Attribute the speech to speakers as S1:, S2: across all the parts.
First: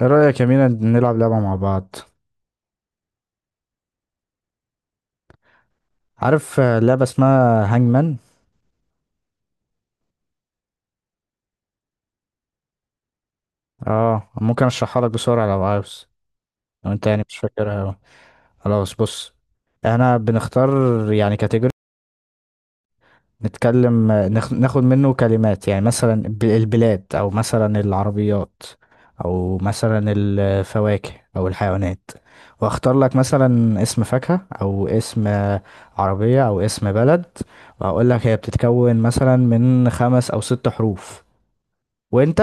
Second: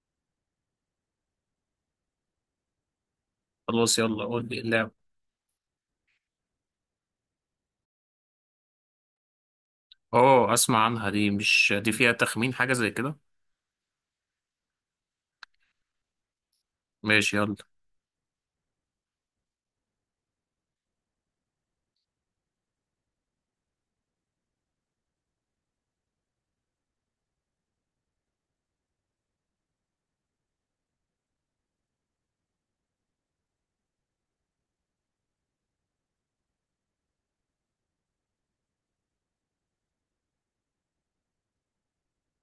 S1: ايه رأيك يا مينا نلعب لعبة مع بعض؟
S2: خلاص، يلا قول لي اللعبة.
S1: عارف، لعبة اسمها هانجمان.
S2: اه، اسمع عنها دي، مش دي فيها تخمين حاجة زي كده؟
S1: اه، ممكن اشرحها لك بسرعة لو عاوز، لو انت يعني
S2: ماشي
S1: مش
S2: يلا.
S1: فاكرها أوي. خلاص بص، احنا بنختار يعني كاتيجوري، نتكلم. ناخد منه كلمات، يعني مثلا البلاد، او مثلا العربيات، او مثلا الفواكه، او الحيوانات. واختار لك مثلا اسم فاكهة، او اسم عربية، او اسم بلد. واقول لك هي بتتكون مثلا من خمس او ست حروف. وانت،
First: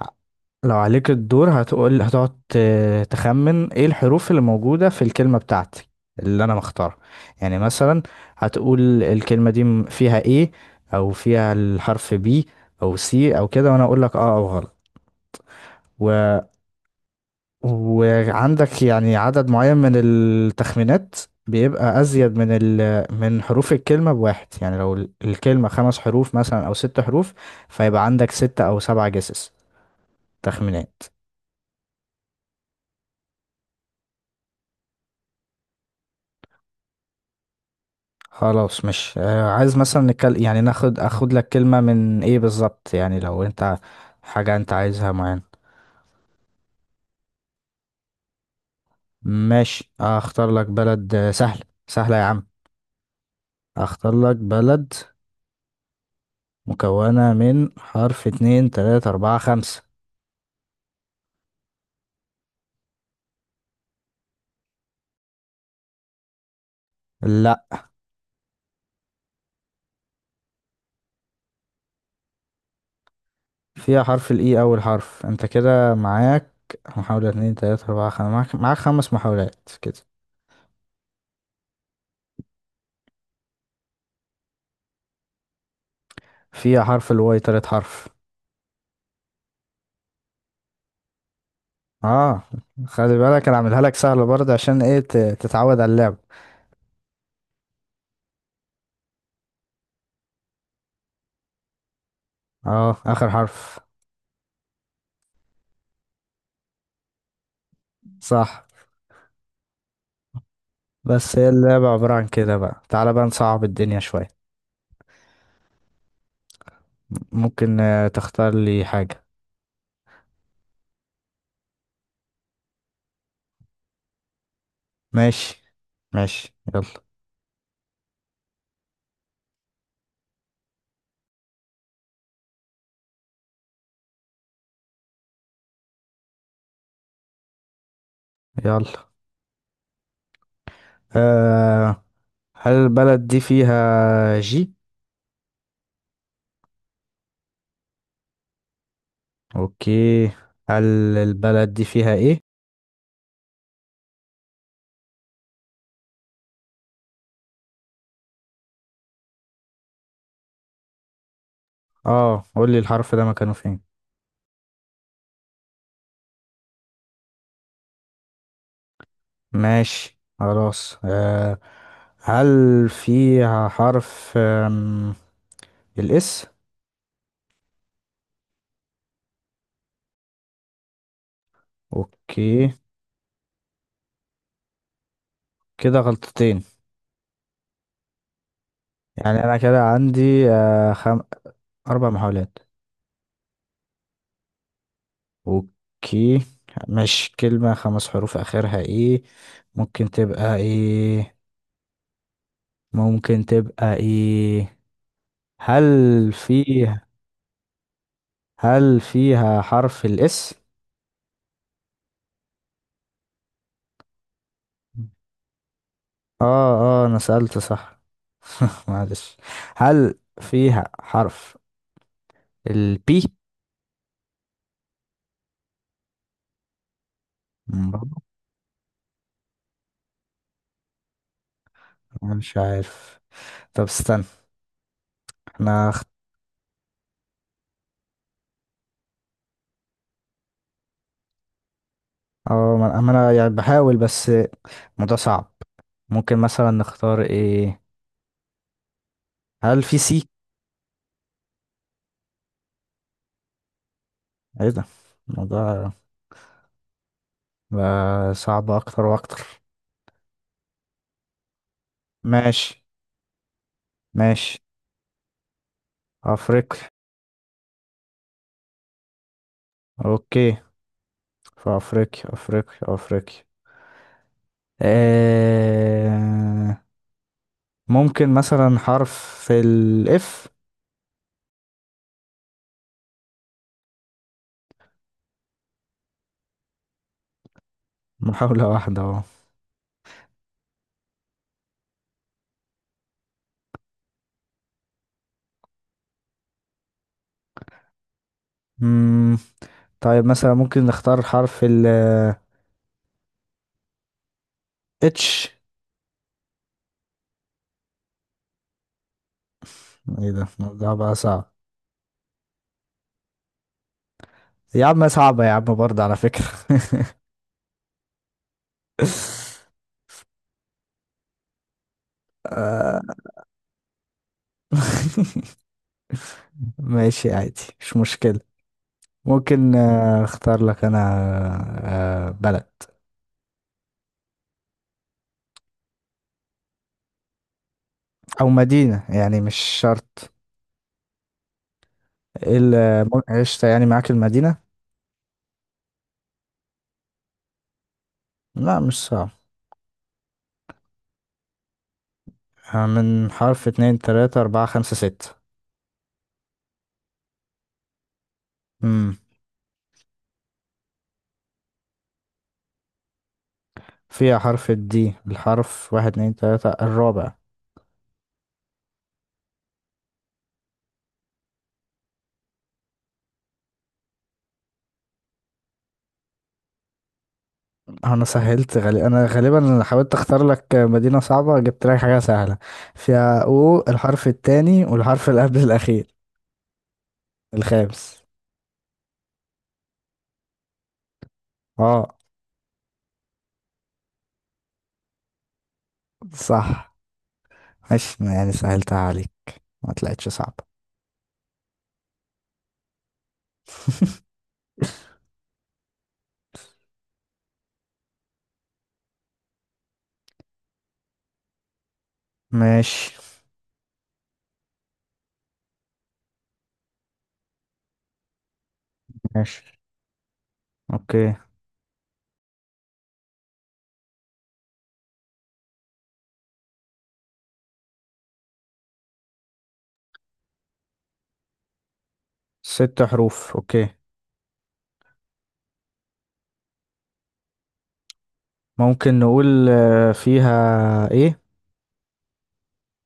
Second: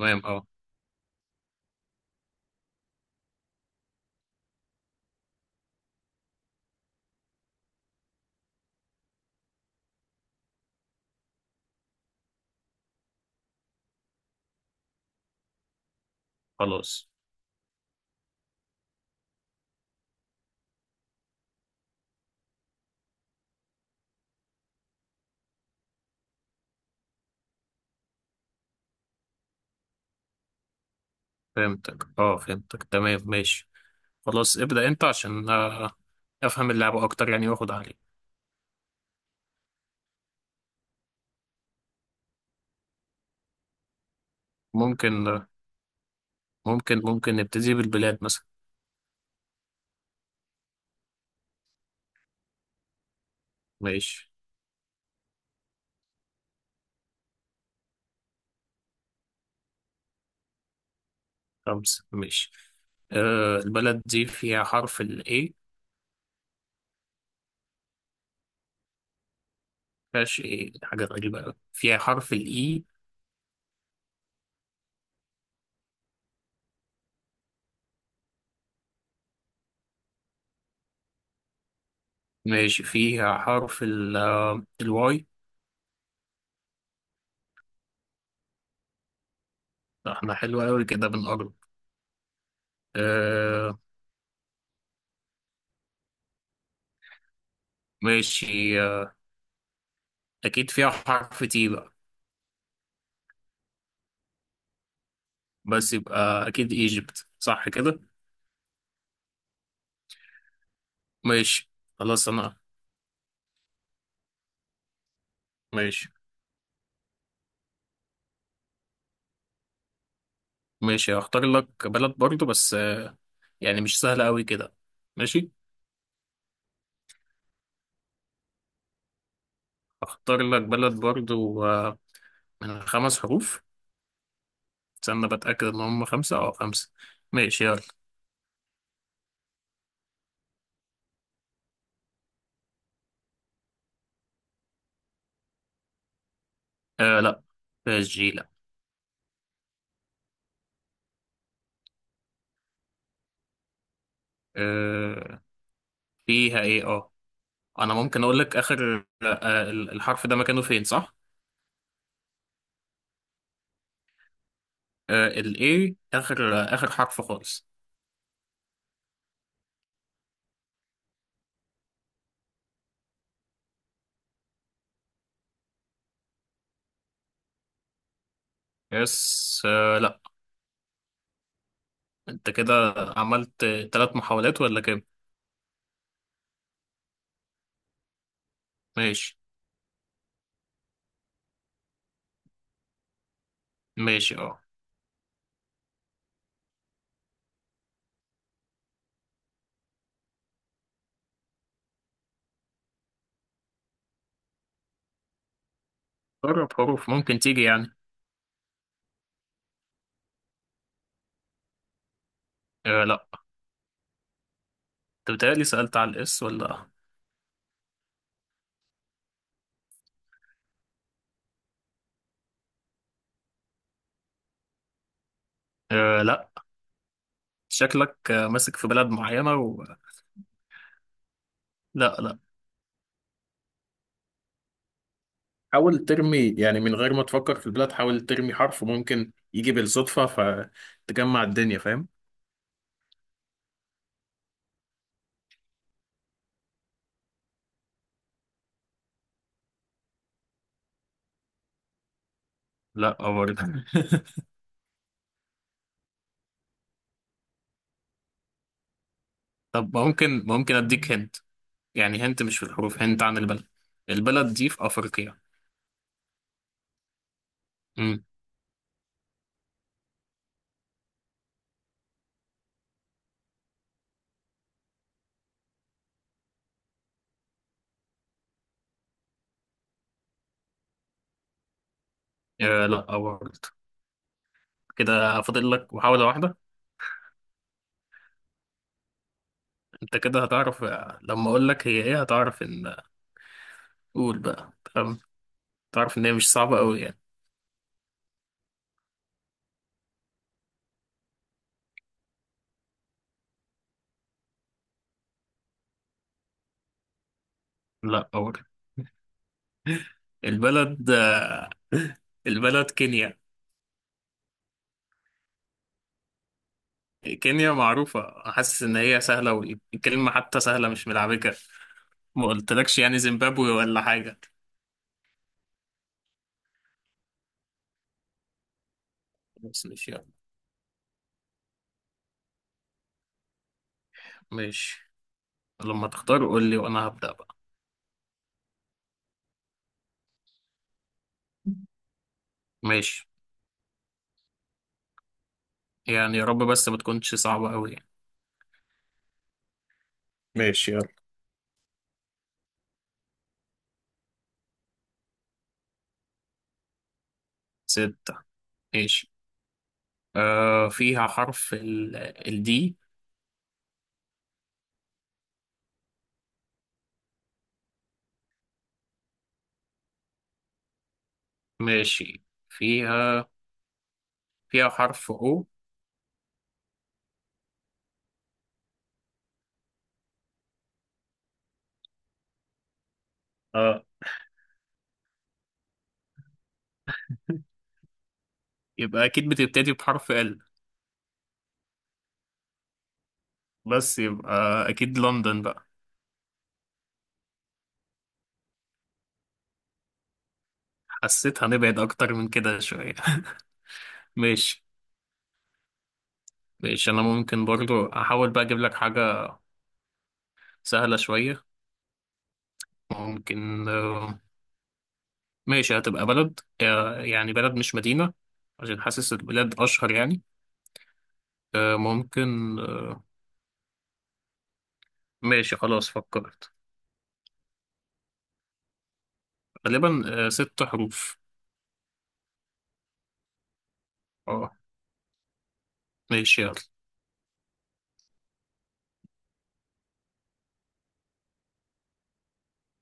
S1: ع-
S2: اه.
S1: لو عليك الدور هتقول، هتقعد تخمن ايه الحروف اللي موجودة في الكلمة بتاعتي اللي انا مختارها. يعني مثلا هتقول الكلمة دي فيها ايه، او فيها الحرف بي، او سي، او كده، وانا اقول لك اه او غلط. و...
S2: خلاص،
S1: وعندك يعني عدد معين من التخمينات، بيبقى ازيد من حروف الكلمة بواحد. يعني لو الكلمة خمس حروف مثلا او ست حروف، فيبقى عندك ستة او سبعة تخمينات.
S2: فهمتك تمام، ماشي. خلاص، ابدأ انت عشان افهم اللعبة اكتر، يعني واخد عليك.
S1: خلاص، مش عايز، مثلا نتكلم يعني اخد لك كلمة من ايه بالظبط. يعني لو انت حاجة انت عايزها
S2: ممكن
S1: معينة.
S2: آه، ممكن ممكن نبتدي بالبلاد مثلا.
S1: ماشي، اختار لك بلد سهلة سهلة يا عم. اختار
S2: ماشي.
S1: لك بلد مكونة من حرف: اتنين، تلاتة، اربعة، خمسة.
S2: خمسة، ماشي. آه، البلد دي فيها حرف ال A؟
S1: لا،
S2: مفيهاش؟ ايه، حاجة غريبة أوي. فيها حرف ال E؟
S1: فيها حرف الاي اول حرف. انت كده معاك محاولة: اتنين، تلاتة، اربعة، خمسة، معاك خمس محاولات كده.
S2: ماشي. فيها حرف الواي؟
S1: فيها حرف الواي تالت حرف.
S2: احنا حلو قوي كده، بنقرب.
S1: اه، خلي بالك انا
S2: آه،
S1: عاملها لك سهلة برضه، عشان ايه تتعود على اللعب.
S2: ماشي، آه. أكيد فيها حرف تي بقى.
S1: اه، اخر حرف.
S2: بس يبقى أكيد إيجيبت، صح كده؟
S1: صح، بس هي
S2: ماشي،
S1: اللعبة عبارة عن
S2: خلاص
S1: كده
S2: أنا.
S1: بقى. تعالى بقى نصعب الدنيا شوية.
S2: ماشي،
S1: ممكن تختار لي حاجة.
S2: ماشي. هختار لك بلد برضو، بس يعني مش سهلة أوي كده. ماشي.
S1: ماشي. ماشي يلا،
S2: هختار لك بلد برضو من 5 حروف. استنى بتأكد إن هم خمسة أو خمسة. ماشي يلا.
S1: يلا. أه، هل البلد دي فيها جي؟
S2: آه، لأ. فيها جي؟ لأ.
S1: اوكي. هل البلد دي فيها ايه؟
S2: آه، فيها إيه؟ أنا ممكن أقول لك آخر الحرف ده مكانه فين، صح؟
S1: اه، قول لي الحرف ده مكانه فين.
S2: الاي، اخر اخر حرف خالص.
S1: ماشي، خلاص. أه، هل فيها حرف الاس؟
S2: يس، آه لا. انت
S1: اوكي،
S2: كده عملت 3 محاولات ولا كام؟
S1: كده غلطتين.
S2: ماشي.
S1: يعني انا كده عندي اربع محاولات.
S2: ماشي اه.
S1: اوكي، مش كلمة خمس حروف، اخرها ايه؟ ممكن تبقى ايه؟ ممكن تبقى ايه؟ هل
S2: جرب
S1: فيها؟
S2: حروف ممكن تيجي يعني.
S1: هل فيها حرف الاس؟
S2: آه لا. انت بتهيألي سألت على الاس، ولا؟
S1: اه، اه، انا سألت صح. معلش. هل فيها حرف البي؟
S2: آه لا.
S1: مم،
S2: شكلك ماسك في بلد معينة و. لا، لا.
S1: مش عارف. طب استنى، احنا.
S2: حاول ترمي يعني من غير ما تفكر في البلاد، حاول ترمي حرف ممكن يجي بالصدفة. فتجمع الدنيا، فاهم؟
S1: اه، ما انا يعني بحاول، بس الموضوع صعب. ممكن مثلا نختار ايه؟ هل في سي؟
S2: لا برضه.
S1: ايه ده، الموضوع بقى صعب اكتر واكتر.
S2: طب، ممكن اديك هنا. يعني هنت، مش في
S1: ماشي.
S2: الحروف، هنت عن البلد.
S1: ماشي،
S2: البلد دي في أفريقيا.
S1: افريقيا.
S2: امم.
S1: اوكي، في افريقيا. افريقيا. آه... ممكن مثلا حرف الاف؟
S2: آه لا برضه. كده فاضل لك محاولة واحدة.
S1: محاولة واحدة اهو.
S2: انت كده هتعرف، لما اقول لك هي ايه هتعرف ان، قول بقى تمام. تعرف ان هي مش صعبة قوي يعني.
S1: مم، طيب، مثلا ممكن نختار حرف ال اتش؟
S2: لا برضه.
S1: ايه ده، الموضوع بقى
S2: البلد،
S1: صعب.
S2: البلد كينيا.
S1: يا عم صعبة يا عم برضه على فكرة.
S2: كينيا معروفة، حاسس ان هي سهلة، والكلمة حتى سهلة، مش ملعبكة. ما
S1: آه،
S2: قلتلكش يعني زيمبابوي ولا حاجة.
S1: ماشي عادي، مش مشكلة. ممكن
S2: بس مش يعني.
S1: اختار لك انا بلد
S2: ماشي. لما تختار قول لي، وانا هبدأ بقى.
S1: او مدينة، يعني مش شرط.
S2: ماشي.
S1: عشت يعني معاك المدينة.
S2: يعني يا رب بس ما تكونش صعبة أوي يعني.
S1: لا مش صعب.
S2: ماشي يلا.
S1: من حرف: اتنين، تلاتة، اربعة، خمسة، ستة.
S2: ستة.
S1: امم.
S2: ماشي. آه، فيها حرف الدي.
S1: فيها حرف الدي، الحرف: واحد، اتنين، تلاتة، الرابع.
S2: ماشي. فيها فيها حرف أو.
S1: انا سهلت غالي، انا غالبا حاولت اختار لك مدينة صعبة، جبت لك حاجة سهلة. فيها او
S2: اه.
S1: الحرف التاني والحرف اللي قبل الاخير، الخامس.
S2: يبقى أكيد بتبتدي بحرف ال.
S1: اه.
S2: بس يبقى أكيد لندن بقى.
S1: صح، ماشي يعني سهلتها عليك، ما طلعتش صعبة.
S2: حسيت هنبعد أكتر من كده شوية. ماشي، ماشي، أنا ممكن برضو أحاول بقى أجيب لك حاجة سهلة شوية.
S1: ماشي.
S2: ممكن ماشي، هتبقى بلد يعني بلد مش مدينة. عشان حاسس
S1: ماشي،
S2: البلاد أشهر يعني.
S1: اوكي.
S2: آه، ممكن. ماشي، خلاص فكرت. غالبا 6 حروف.
S1: ست حروف، اوكي.
S2: اه. ماشي يلا.
S1: ممكن نقول فيها ايه؟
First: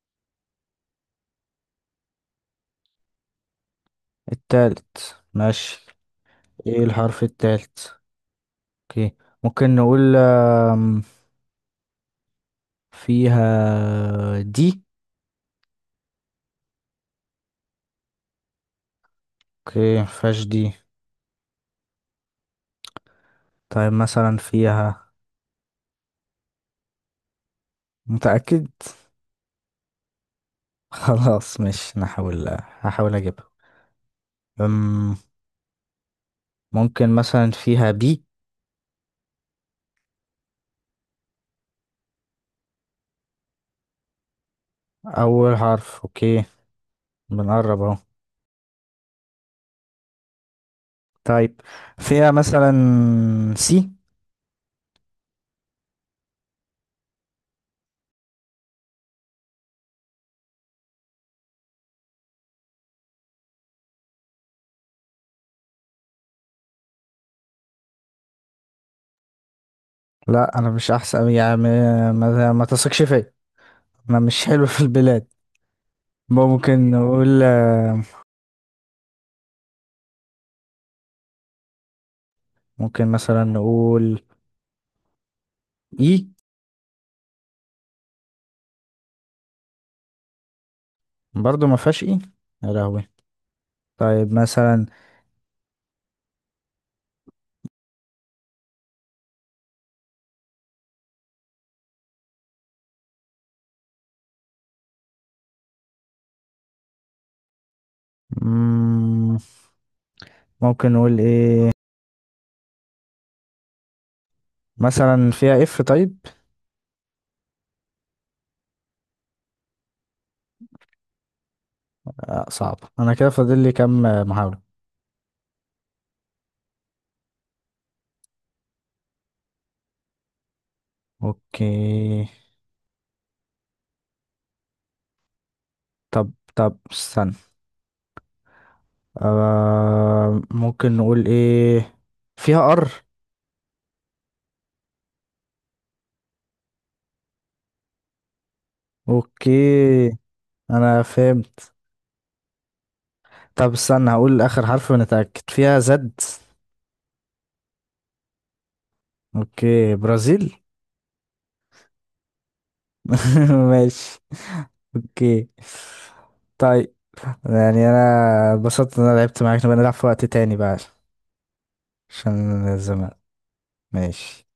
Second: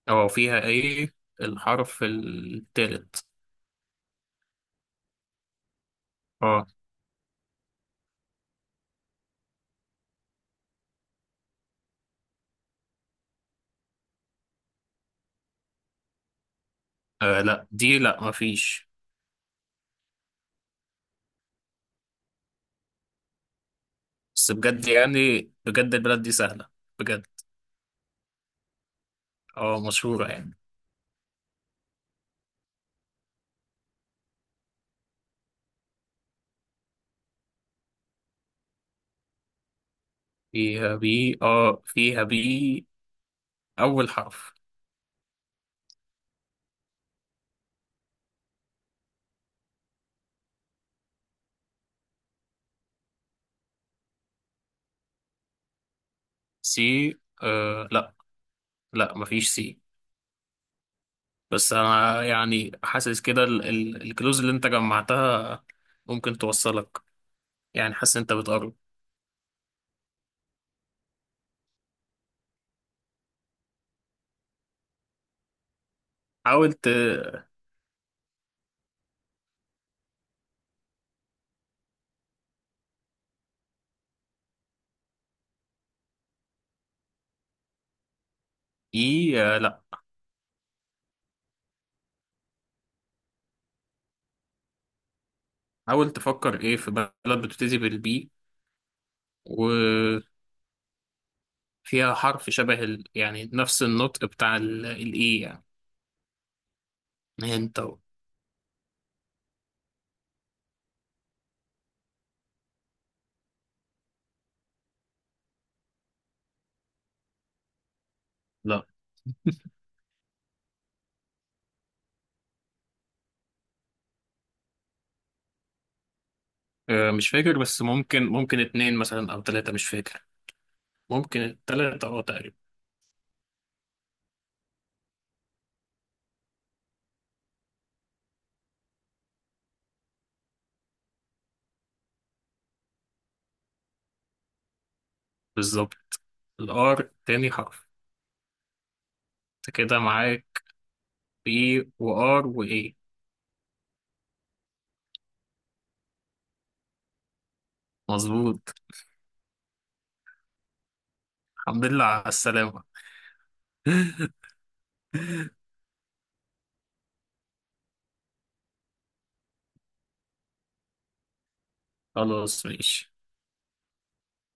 S2: اه، فيها ايه الحرف التالت؟
S1: التالت، ماشي.
S2: اه.
S1: ايه الحرف التالت؟ اوكي. ممكن نقول فيها دي؟
S2: آه، لا، دي لا مفيش.
S1: اوكي، مفيهاش دي. طيب مثلا
S2: بس بجد،
S1: فيها؟
S2: يعني بجد البلد دي سهلة، بجد.
S1: متأكد؟
S2: اه، مشهورة يعني.
S1: خلاص، مش نحاول، هحاول اجيبها. أم، ممكن مثلا فيها بي؟
S2: فيها بي، أول حرف.
S1: اول حرف، اوكي. بنقرب اهو. طيب، فيها مثلا سي؟
S2: سي. آه لا. لا، مفيش سي. بس أنا يعني حاسس كده الكلوز اللي أنت جمعتها ممكن توصلك. يعني حاسس أنت بتقرب.
S1: لا انا مش احسن يعني، ما تثقش فيا. انا مش حلو في البلاد.
S2: حاول.
S1: ممكن نقول. ممكن مثلا نقول اي؟
S2: اي، لا.
S1: برضو ما فيهاش اي. يا لهوي. طيب مثلا.
S2: حاول تفكر ايه في بلد بتبتدي بالبي وفيها حرف شبه يعني نفس النطق بتاع الاي، يعني انت و.
S1: مم، ممكن نقول ايه مثلا؟ فيها اف طيب؟
S2: لا.
S1: آه صعب، انا كده فاضل لي كام محاولة.
S2: مش فاكر، بس ممكن اتنين مثلا او تلاتة، مش فاكر. ممكن التلاتة
S1: اوكي.
S2: تقريبا.
S1: طب استنى. آه، ممكن نقول ايه؟ فيها ار؟
S2: بالظبط. الار تاني حرف. انت كده
S1: اوكي،
S2: معاك.
S1: انا فهمت.
S2: بي وار وايه.
S1: طب استنى، هقول اخر حرف ونتأكد. فيها زد؟
S2: مظبوط.
S1: اوكي، برازيل.
S2: الحمد لله على السلامة.
S1: ماشي، اوكي. طيب، يعني انا اتبسطت ان انا لعبت معاك. نبقى نلعب في وقت تاني بقى عشان
S2: خلاص ماشي.
S1: الزمان. ماشي.